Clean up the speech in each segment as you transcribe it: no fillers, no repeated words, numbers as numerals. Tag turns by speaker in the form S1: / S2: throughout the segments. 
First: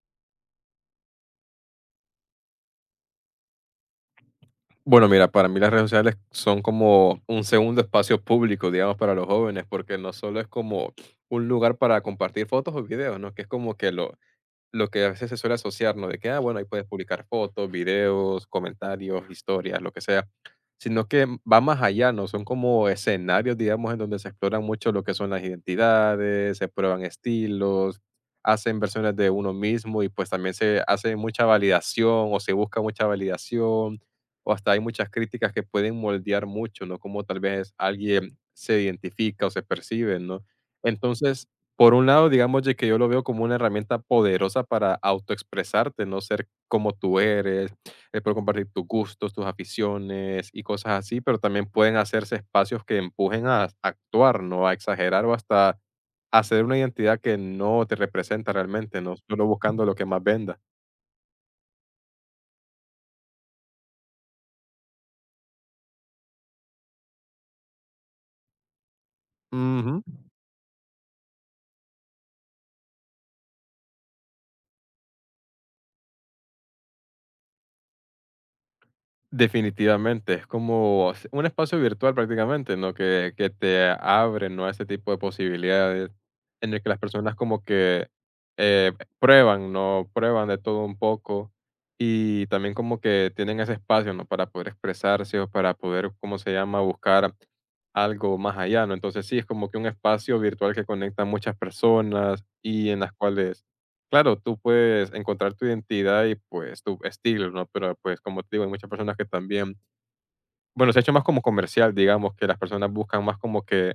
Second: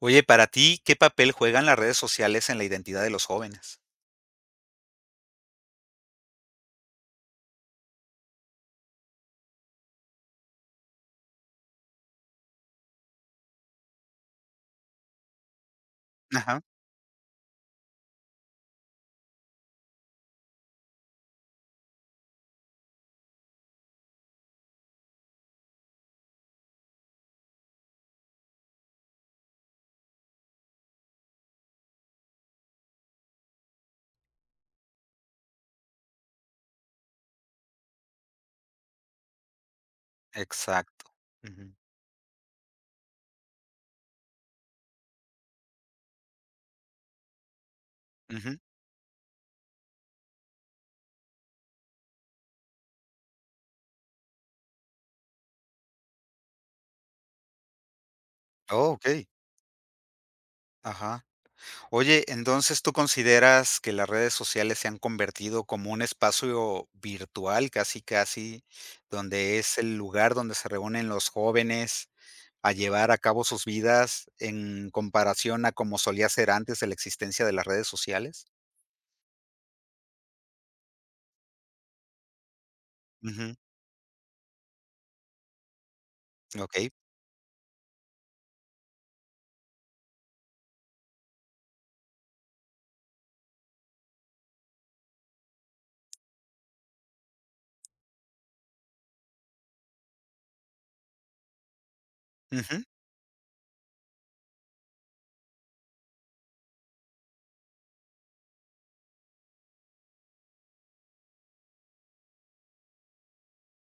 S1: Oye, para ti, ¿qué papel juegan las redes sociales en la identidad de los jóvenes?
S2: Bueno, mira, para mí las redes sociales son como un segundo espacio público, digamos, para los jóvenes, porque no solo es como un lugar para compartir fotos o videos, ¿no? Que es como que lo que a veces se suele asociar, ¿no? De que, bueno,
S1: Ajá,
S2: ahí puedes publicar fotos, videos, comentarios, historias, lo que sea. Sino que va más allá, ¿no? Son como escenarios, digamos, en donde se exploran mucho lo que son las identidades, se prueban estilos, hacen versiones de uno mismo y pues también se hace mucha validación o se busca mucha validación o hasta hay muchas críticas que pueden moldear mucho, ¿no? Como tal vez alguien se identifica o se percibe, ¿no?
S1: exacto.
S2: Entonces,
S1: Ujú,
S2: por un lado, digamos de que yo lo veo como una herramienta poderosa para autoexpresarte, no ser como tú eres, poder
S1: ujú.
S2: compartir tus gustos, tus aficiones y cosas así, pero también pueden hacerse espacios que empujen a actuar, ¿no? A exagerar o hasta hacer una identidad que no te representa
S1: Oh,
S2: realmente, no
S1: okey,
S2: solo buscando lo que más venda.
S1: ajá. Oye, entonces, ¿tú consideras que las redes sociales se han convertido como un espacio virtual, casi, casi, donde es el lugar donde se reúnen los jóvenes a llevar a cabo sus vidas en comparación a como solía ser antes de la existencia de las redes sociales?
S2: Definitivamente, es como un espacio virtual prácticamente, ¿no? Que
S1: Ujú,
S2: te abre, ¿no? a ese tipo de posibilidades en el que
S1: okey.
S2: las personas como que eh, prueban, ¿no? Prueban de todo un poco y también como que tienen ese espacio, ¿no? Para poder expresarse o para poder, ¿cómo se llama? Buscar algo más allá, ¿no? Entonces sí, es como que un espacio virtual que conecta a muchas personas
S1: Ujú.
S2: y en las cuales. Claro, tú puedes encontrar tu identidad y, pues, tu estilo, ¿no? Pero, pues, como te digo, hay muchas personas que también, bueno, se ha hecho más como comercial, digamos, que las personas buscan más como que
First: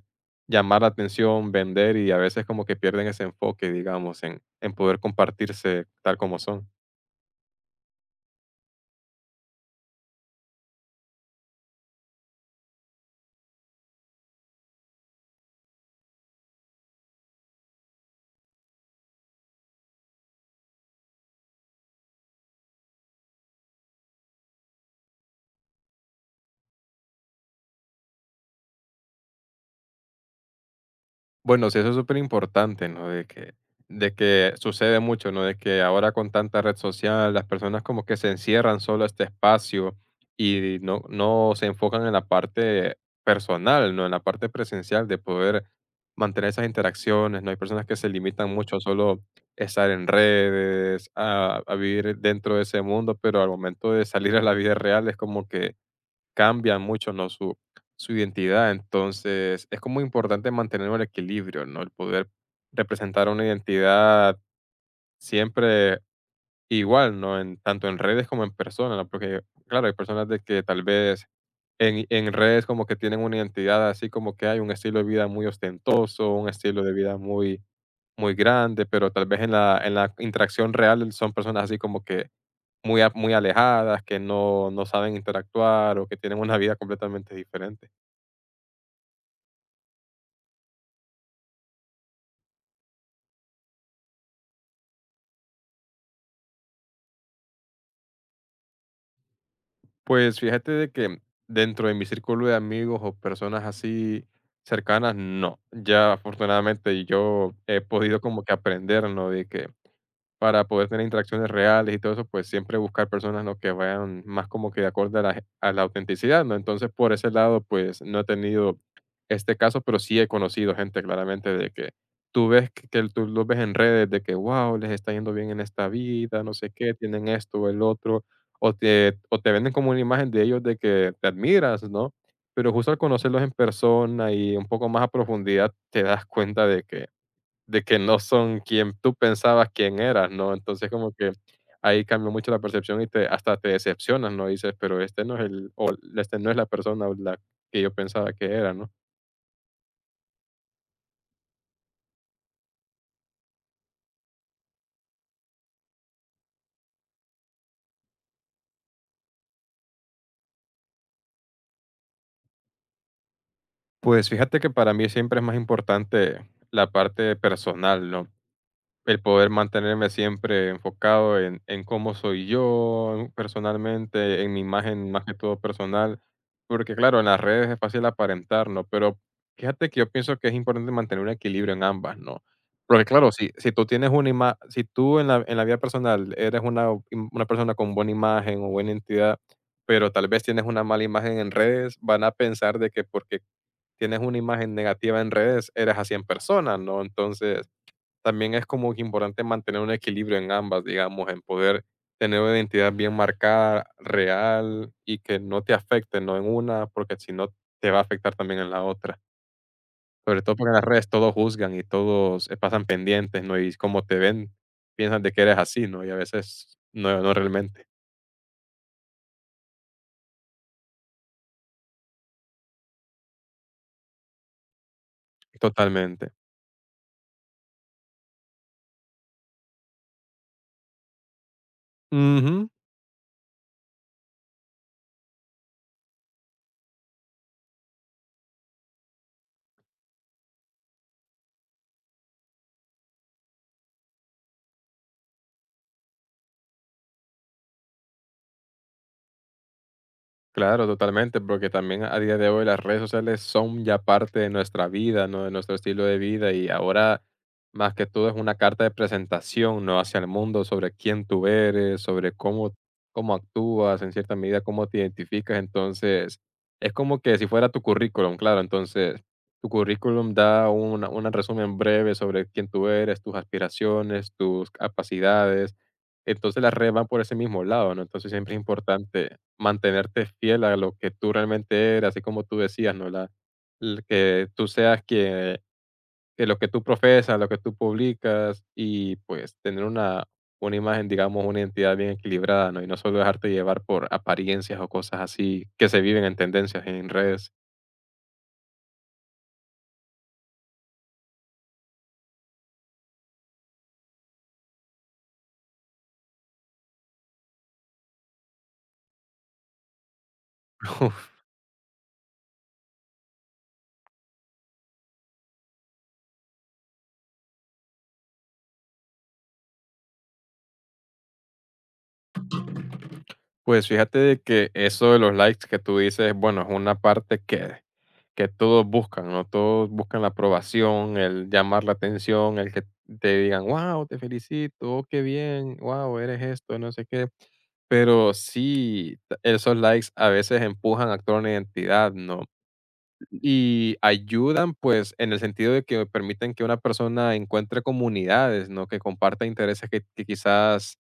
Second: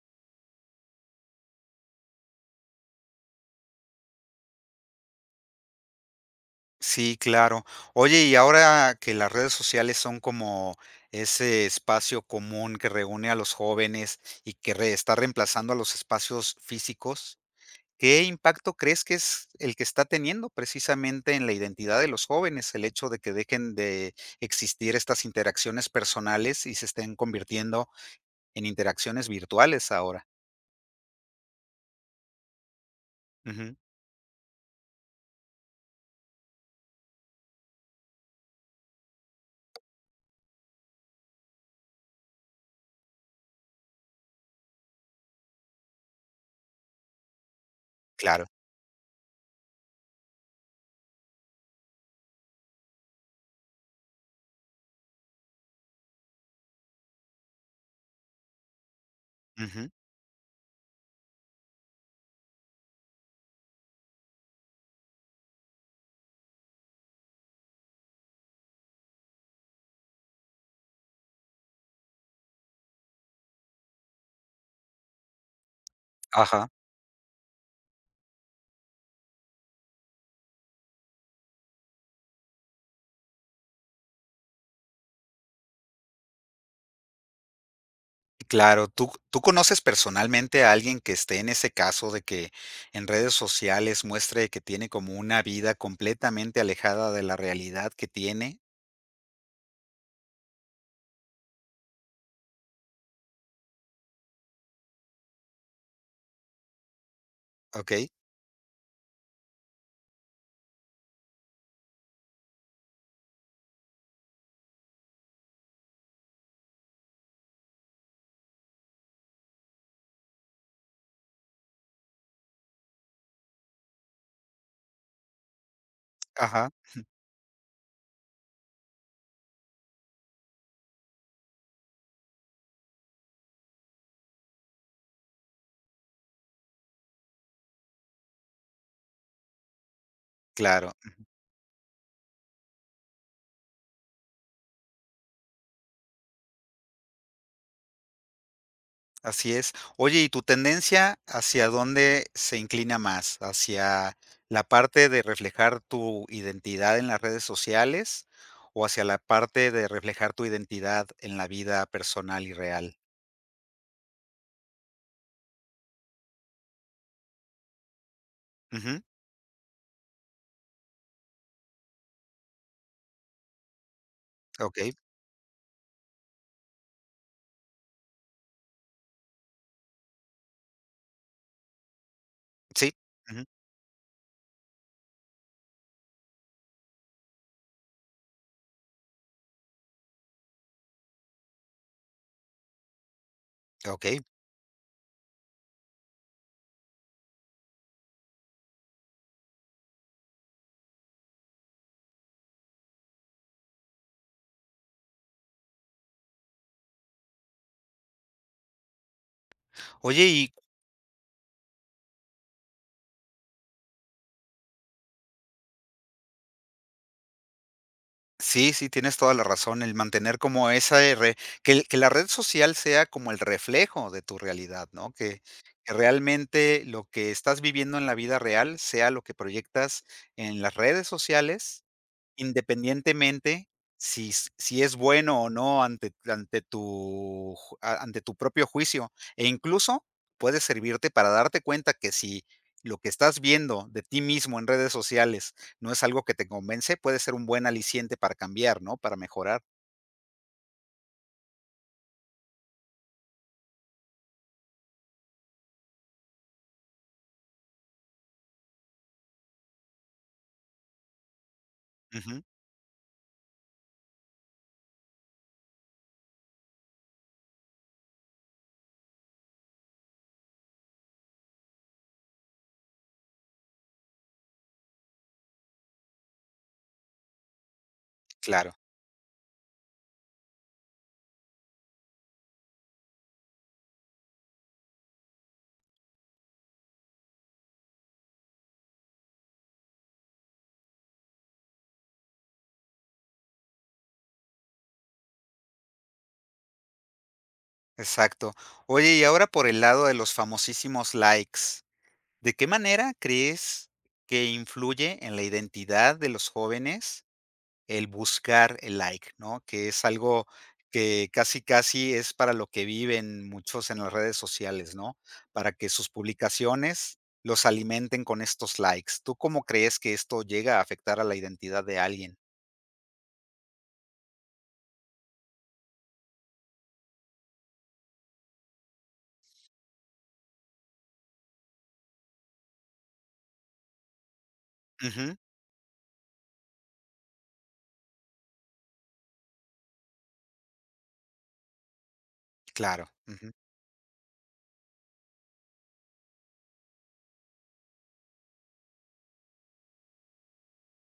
S2: llamar la atención, vender y a veces como que pierden ese enfoque, digamos, en poder compartirse tal como son.
S1: Sí, claro. Oye, y ahora que las redes sociales son como ese espacio común que reúne a los jóvenes y que está reemplazando a los espacios físicos, ¿qué impacto crees que es el que está teniendo precisamente en la identidad de los jóvenes el hecho de que dejen de existir estas interacciones personales y se estén convirtiendo en interacciones virtuales ahora?
S2: Bueno, sí, eso es súper importante, ¿no? De que,
S1: Ujú,
S2: de que sucede mucho, ¿no? De que ahora con tanta red social, las personas como que se encierran solo a este espacio y no se enfocan en la parte personal, ¿no? En la parte presencial de poder mantener esas interacciones, ¿no? Hay personas que se
S1: claro.
S2: limitan mucho a solo estar en redes, a vivir dentro de ese mundo, pero al momento de salir a la vida real es como que cambian mucho, ¿no? Su identidad. Entonces, es
S1: Ujú,
S2: como importante mantener un equilibrio, ¿no? El poder representar una identidad siempre igual, ¿no? Tanto en redes como en personas, ¿no? Porque, claro, hay personas de que tal vez en redes como que tienen una identidad así como que hay un estilo de vida muy ostentoso, un
S1: ajá.
S2: estilo de vida muy, muy grande, pero tal vez en la interacción real son personas así como que muy alejadas, que no saben interactuar o que tienen una vida completamente diferente.
S1: Claro, ¿tú conoces personalmente a alguien que esté en ese caso de que en redes sociales muestre que tiene como una vida completamente alejada de la realidad que tiene?
S2: Pues fíjate de que dentro de mi círculo de amigos o personas así cercanas, no. Ya afortunadamente yo he
S1: ¿Ok?
S2: podido como que aprender, ¿no? De que Para poder tener interacciones reales y todo eso, pues siempre buscar personas, ¿no?, que vayan más como que de acuerdo a la autenticidad, ¿no? Entonces, por ese lado, pues no he tenido este caso, pero sí he conocido gente claramente de que tú ves que tú los ves en redes de que, wow, les está yendo bien en esta vida, no sé
S1: Ajá,
S2: qué, tienen esto o el otro, o te venden como una imagen de ellos de que te admiras, ¿no? Pero justo al conocerlos en persona y un poco más a profundidad, te das cuenta de que no son quien tú pensabas quién eras, ¿no? Entonces,
S1: claro,
S2: como que ahí cambió mucho la percepción y te hasta te decepcionas, ¿no? Dices, pero este no es el o este no es la persona o la que yo pensaba que era, ¿no?
S1: así es. Oye, ¿y tu tendencia hacia dónde se inclina más? ¿Hacia la parte de reflejar tu identidad en las redes sociales o hacia la parte de reflejar tu identidad en la vida personal y real?
S2: Pues fíjate que para mí siempre es más importante la parte personal, ¿no?
S1: Ujú,
S2: El poder mantenerme siempre enfocado en cómo soy yo personalmente, en mi
S1: okey,
S2: imagen, más que todo personal, porque claro, en las redes es fácil aparentar, ¿no? Pero fíjate que yo pienso que es importante mantener un equilibrio en ambas, ¿no?
S1: sí,
S2: Porque claro,
S1: ujú,
S2: si si tú tienes una ima si tú en la vida personal eres una persona con buena imagen o buena entidad, pero tal vez tienes una mala imagen en redes, van a pensar de que porque tienes
S1: okey.
S2: una imagen negativa en redes, eres así en persona, ¿no? Entonces también es como que importante mantener un equilibrio en ambas, digamos, en poder tener una identidad bien marcada, real y que no te afecte, no en una, porque si no te va a afectar también en la otra.
S1: Oye,
S2: Sobre
S1: ¿y
S2: todo porque en las redes todos juzgan y todos pasan pendientes, ¿no? Y como te ven, piensan de que eres así, ¿no? Y a veces no, no realmente.
S1: Sí, sí, tienes toda la razón, el mantener como esa re que el que la red social sea como el reflejo de tu realidad, ¿no? Que
S2: Totalmente.
S1: realmente lo que estás viviendo en la vida real sea lo que proyectas en las redes sociales.
S2: Ujú.
S1: Independientemente si s si es bueno o no ante tu ju a ante tu propio juicio, e incluso puede servirte para darte cuenta que si lo que estás viendo de ti mismo en redes sociales no es algo que te convence, puede ser un buen aliciente para cambiar, ¿no? Para mejorar.
S2: Claro, totalmente, porque también a día de hoy las redes sociales son ya parte de nuestra vida, ¿no? De nuestro estilo de vida y ahora más que todo es una carta de presentación, ¿no? Hacia el mundo sobre quién tú eres, sobre
S1: Ujú,
S2: cómo actúas, en cierta medida cómo te identificas. Entonces, es como que si fuera tu currículum, claro. Entonces, tu currículum da un resumen breve sobre quién tú eres, tus aspiraciones, tus capacidades. Entonces las redes van por ese mismo lado, ¿no? Entonces siempre es
S1: claro,
S2: importante mantenerte fiel a lo que tú realmente eres, así como tú decías, ¿no? La el que tú seas quien que lo que tú profesas, lo que tú publicas y, pues, tener una imagen, digamos, una identidad bien equilibrada, ¿no? Y no solo dejarte llevar por apariencias o cosas así que se viven en tendencias en redes.
S1: exacto. Oye, y ahora por el lado de los famosísimos likes, ¿de qué manera crees que influye en la identidad de los jóvenes el buscar el like, ¿no? Que es algo que casi, casi es para lo que viven muchos en las redes sociales, ¿no? Para que sus publicaciones los alimenten con estos likes. ¿Tú cómo crees que esto llega a afectar a la identidad de alguien?
S2: Pues fíjate de que eso de los likes que tú dices, bueno, es una parte que todos buscan, ¿no? Todos buscan la aprobación, el llamar la atención, el que te digan, wow, te felicito, oh, qué
S1: Ujú,
S2: bien, wow, eres esto, no sé qué. Pero sí, esos likes a veces empujan a actuar una identidad, ¿no?
S1: claro. Ujú.
S2: Y ayudan, pues, en el sentido de que permiten que una persona encuentre comunidades, ¿no? Que comparta intereses que quizás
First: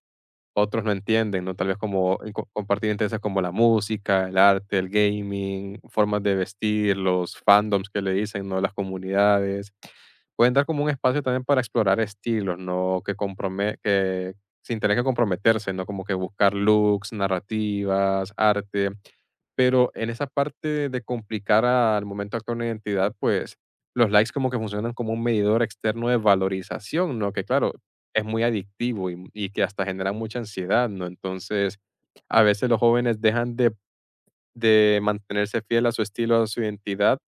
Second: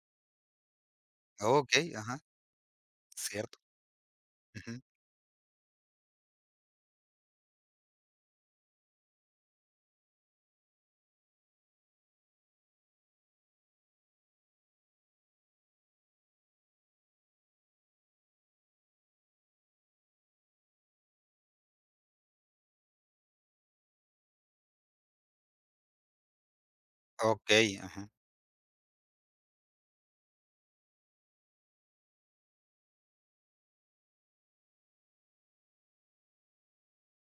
S2: otros no entienden, ¿no? Tal vez
S1: Okey,
S2: como
S1: ajá,
S2: en co compartir intereses como la
S1: cierto.
S2: música, el arte,
S1: Ujú.
S2: el gaming, formas de vestir, los fandoms que le dicen, ¿no? Las comunidades. Pueden dar como un espacio también para explorar estilos, ¿no? Que sin tener que comprometerse, ¿no? Como que buscar looks, narrativas, arte. Pero en esa parte de complicar al momento de actuar una identidad, pues, los likes como que funcionan como un medidor externo de valorización, ¿no? Que claro,
S1: Okey, ajá.
S2: es muy adictivo y que hasta genera mucha ansiedad, ¿no? Entonces, a veces los jóvenes dejan de mantenerse fiel a su estilo, a su identidad,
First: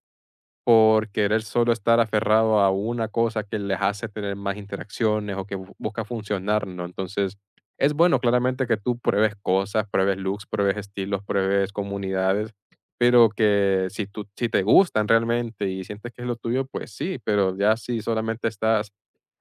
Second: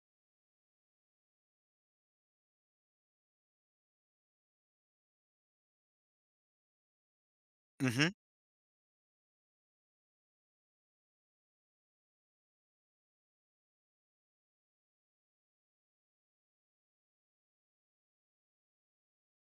S2: por querer solo estar aferrado a una cosa que les hace tener más interacciones o que busca funcionar, ¿no? Entonces, es
S1: Ujú.
S2: bueno claramente que tú pruebes cosas, pruebes looks, pruebes estilos, pruebes comunidades, pero que si te gustan realmente y sientes que es lo tuyo, pues sí, pero ya si solamente estás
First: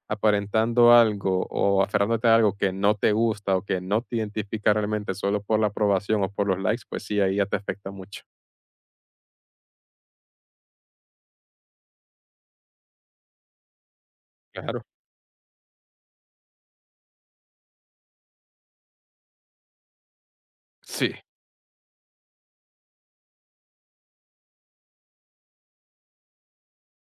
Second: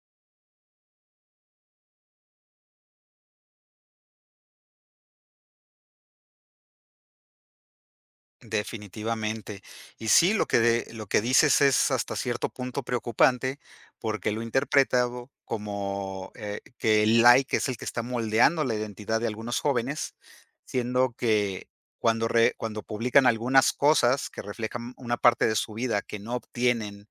S2: aparentando algo o aferrándote a algo que no te gusta o que no te identifica realmente solo por la aprobación o por los likes, pues sí, ahí ya te afecta mucho.
S1: Definitivamente. Y sí, lo que de lo que dices es hasta cierto punto preocupante, porque lo he
S2: Claro.
S1: interpretado como, que el like es el que está moldeando la identidad de algunos jóvenes, siendo
S2: Sí.
S1: que cuando publican algunas cosas que reflejan una parte de su vida que no obtienen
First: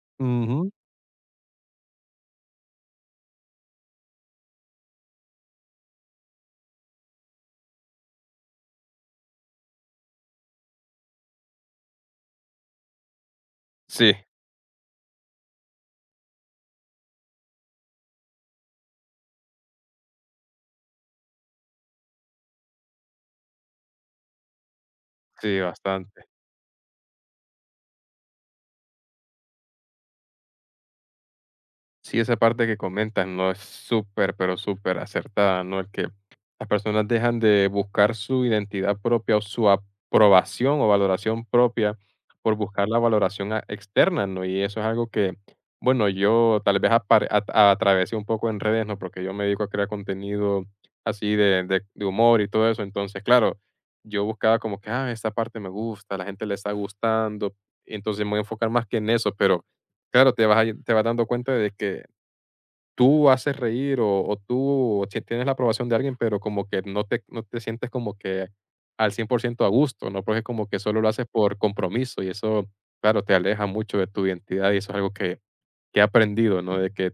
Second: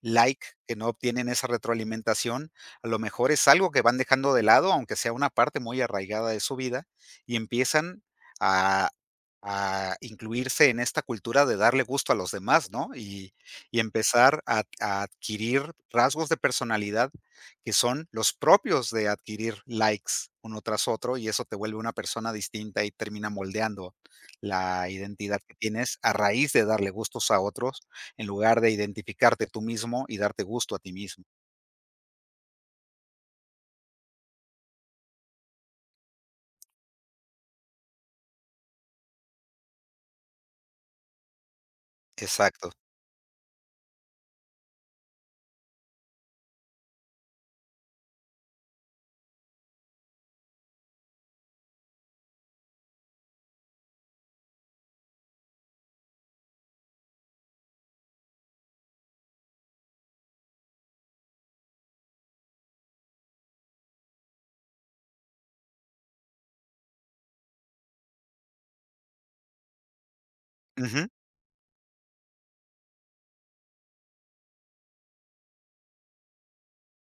S1: like,
S2: Ujú.
S1: que no obtienen esa retroalimentación, a lo mejor es algo que van dejando de lado, aunque sea una parte muy arraigada de su vida, y empiezan a a incluirse en esta cultura de darle gusto a los demás, ¿no? Y
S2: Sí,
S1: empezar a adquirir rasgos de personalidad que son los propios de adquirir likes uno tras otro y eso te vuelve una persona distinta y termina moldeando la identidad que
S2: sí,
S1: tienes a
S2: bastante.
S1: raíz de darle gustos a otros en lugar de identificarte tú mismo y darte gusto a ti mismo.
S2: Sí, esa parte que comentas no es súper, pero súper acertada, ¿no? El que las personas dejan de buscar su identidad propia o su aprobación o valoración propia por
S1: Exacto.
S2: buscar la valoración externa, ¿no? Y eso es algo que, bueno, yo tal vez atravesé un poco en redes, ¿no? Porque yo me dedico a crear contenido así de humor y todo eso. Entonces, claro, yo buscaba como que, esta parte me gusta, la gente le está gustando. Entonces me voy a enfocar más que en eso, pero claro, te vas dando cuenta de que tú haces reír o si tienes la aprobación de alguien, pero como que no te sientes como que al 100% a gusto, ¿no? Porque como que solo lo
S1: Ujú.
S2: haces por compromiso y eso, claro, te aleja mucho de tu identidad y eso es algo que he aprendido, ¿no? De que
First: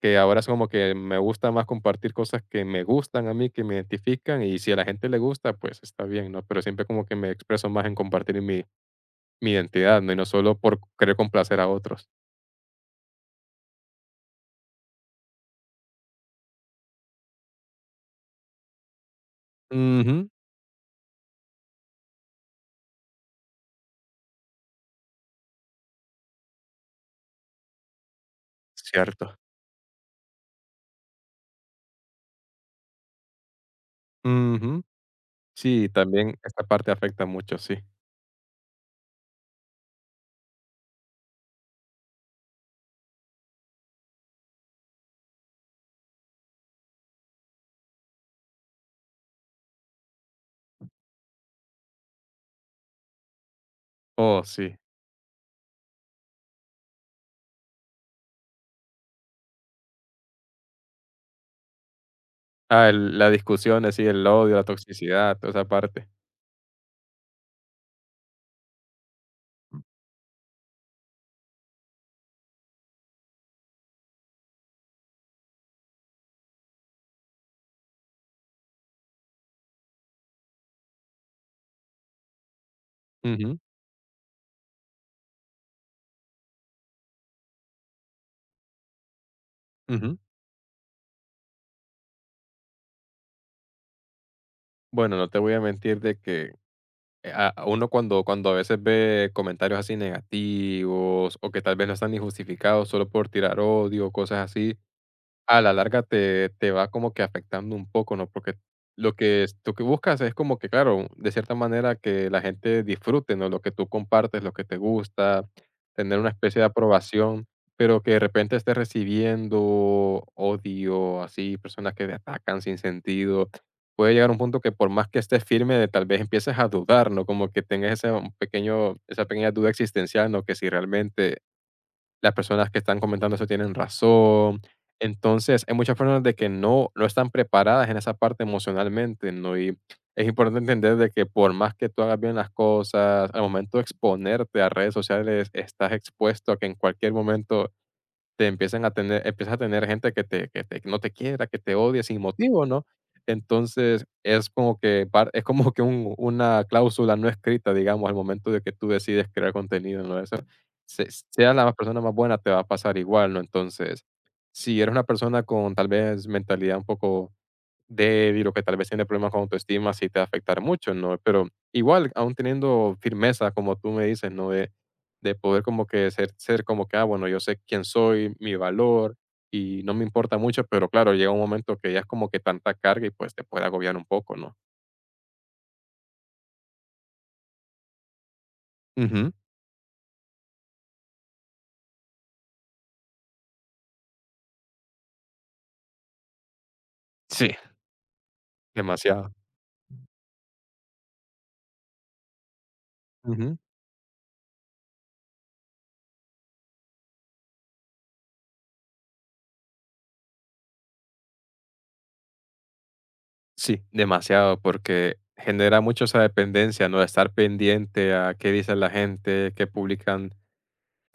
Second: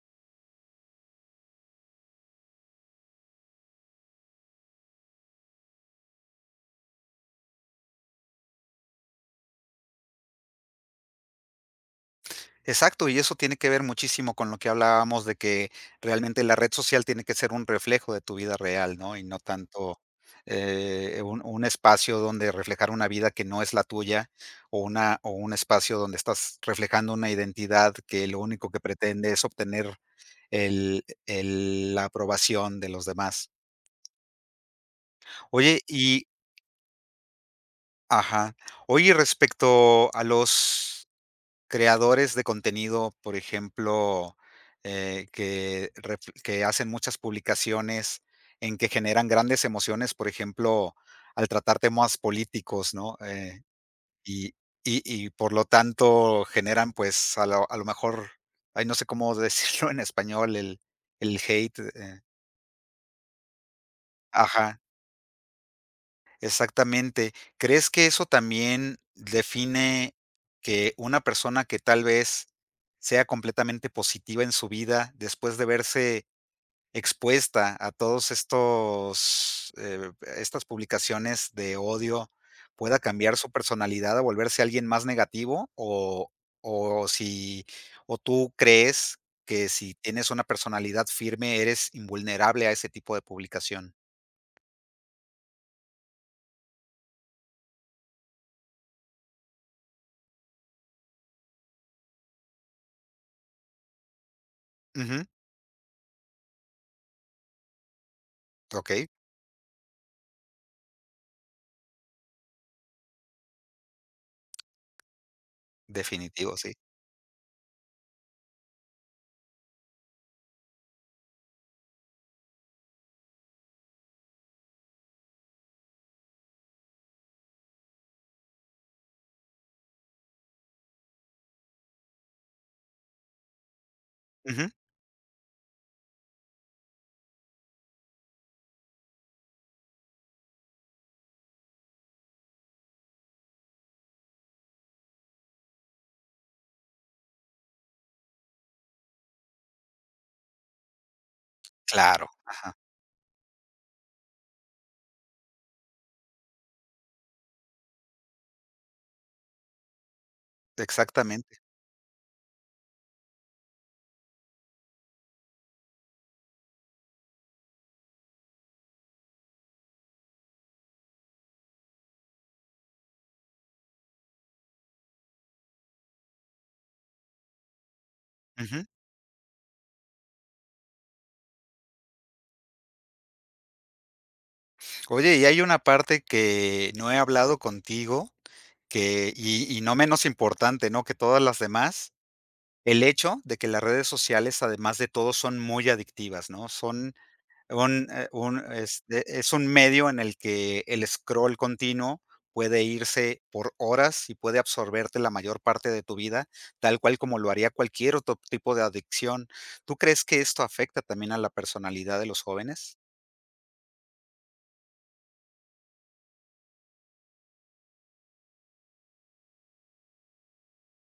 S2: que ahora es como que me gusta más compartir cosas que me gustan a mí, que me identifican, y si a la gente le gusta, pues está bien, ¿no? Pero siempre como que me expreso más en compartir mi identidad, ¿no? Y no solo por querer complacer a otros.
S1: Exacto, y eso tiene que ver muchísimo con lo que hablábamos de que realmente la red social tiene que ser un reflejo de tu vida real, ¿no? Y no tanto
S2: Ujú.
S1: un espacio donde reflejar una vida que no es la tuya o, una, o un espacio donde estás reflejando una identidad que lo único que pretende
S2: Cierto.
S1: es obtener el, la aprobación de los demás.
S2: Ujú.
S1: Oye,
S2: Sí,
S1: y,
S2: también esta parte afecta mucho, sí.
S1: ajá, oye, y respecto a los creadores de contenido, por ejemplo, que refl que hacen muchas publicaciones en que generan grandes emociones, por ejemplo, al tratar temas políticos, ¿no?
S2: Oh,
S1: Y
S2: sí.
S1: y por lo tanto generan, pues, a lo mejor, ay, no sé cómo decirlo en español, el hate,
S2: Ah, el la discusión, así, el odio, la
S1: ajá.
S2: toxicidad, toda esa parte.
S1: Exactamente. ¿Crees que eso también define que una persona que tal vez sea completamente positiva en su vida, después de verse expuesta a todos estos, estas publicaciones de odio, pueda cambiar su
S2: Ujú,
S1: personalidad a volverse alguien más negativo? O si, o tú crees que si
S2: ujú.
S1: tienes una personalidad firme, eres invulnerable a ese tipo de publicación.
S2: Bueno, no te voy a mentir de que, a uno cuando a veces ve comentarios así negativos, o que tal vez no están ni justificados solo por tirar odio, cosas así,
S1: Ujú,
S2: a la larga te va como que afectando un poco, ¿no? Porque
S1: ok,
S2: lo que es lo que buscas es como que, claro, de cierta manera que la gente disfrute, ¿no? Lo que tú compartes, lo que te gusta, tener una
S1: definitivo,
S2: especie de
S1: sí.
S2: aprobación, pero que de repente estés recibiendo odio, así, personas que te atacan sin sentido. Puede llegar un punto que por más que estés firme, tal vez empieces a dudar, ¿no? Como que tengas ese un pequeño esa pequeña duda existencial, ¿no? Que si realmente las personas que están comentando eso tienen razón.
S1: Ujú,
S2: Entonces, hay muchas personas de que no están preparadas en esa parte emocionalmente, ¿no? Y es importante entender de que por más que tú hagas bien las cosas, al momento de exponerte a redes sociales, estás expuesto a que en cualquier momento te empiezan a tener empiezas a tener gente que no te quiera, que te odie sin
S1: claro,
S2: motivo,
S1: ajá,
S2: ¿no? Entonces, es como que par es como que un una cláusula no escrita, digamos, al momento de que tú decides crear contenido, ¿no? Eso se sea
S1: exactamente.
S2: la persona más buena, te va a pasar igual, ¿no? Entonces, si eres una persona con, tal vez, mentalidad un poco de lo que tal vez tiene problemas con autoestima, sí te va a afectar mucho, ¿no? Pero igual, aún teniendo firmeza, como tú me dices, ¿no? De poder como que ser como que, bueno, yo sé quién soy, mi
S1: Ujú.
S2: valor, y no me importa mucho, pero claro, llega un momento que ya es como que tanta carga y pues te puede agobiar un poco, ¿no?
S1: Oye, y hay una parte que no he hablado contigo,
S2: Ujú.
S1: que y no menos importante, ¿no?, que todas las demás, el hecho de que las redes sociales, además de todo, son muy adictivas, ¿no? Son
S2: Sí,
S1: un,
S2: demasiado.
S1: este, es un medio en el que el scroll continuo puede irse
S2: Ujú.
S1: por horas y puede absorberte la mayor parte de tu vida, tal cual como lo haría cualquier otro tipo de adicción. ¿Tú crees que esto afecta también a la personalidad de los jóvenes?
S2: Sí, demasiado, porque genera mucho esa dependencia, ¿no? De estar pendiente a qué dice la gente, qué publican.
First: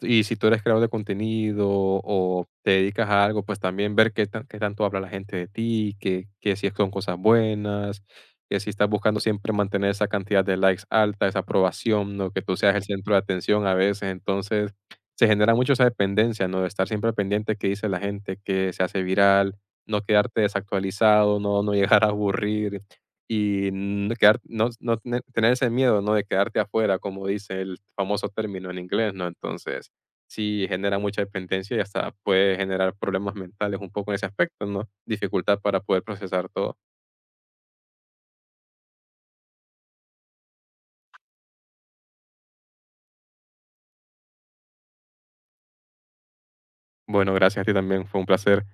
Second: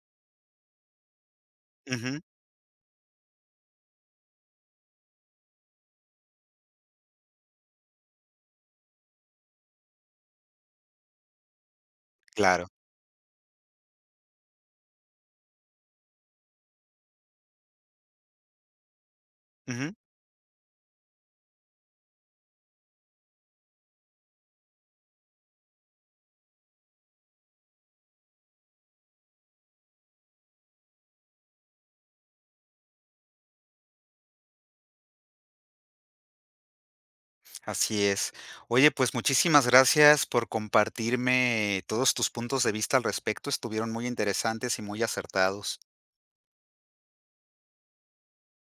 S2: Y si tú eres creador de contenido
S1: Ujú,
S2: o te dedicas a algo, pues también ver qué tanto habla la gente de ti, que si son cosas buenas, que si estás buscando siempre mantener esa cantidad de likes alta, esa aprobación, ¿no?, que tú
S1: claro.
S2: seas el centro de atención a veces. Entonces se genera mucho esa dependencia, ¿no?, de estar siempre pendiente qué dice la gente, que se hace viral,
S1: Ujú,
S2: no quedarte desactualizado, no, no llegar a aburrir y no tener ese miedo, ¿no? De quedarte afuera, como dice el famoso término en inglés, ¿no? Entonces, sí genera mucha dependencia y hasta puede generar problemas mentales un poco en ese aspecto, ¿no? Dificultad para poder procesar todo.
S1: así es. Oye, pues muchísimas gracias por compartirme todos tus puntos de vista al respecto. Estuvieron muy interesantes y muy acertados.
S2: Bueno, gracias a ti también, fue un placer.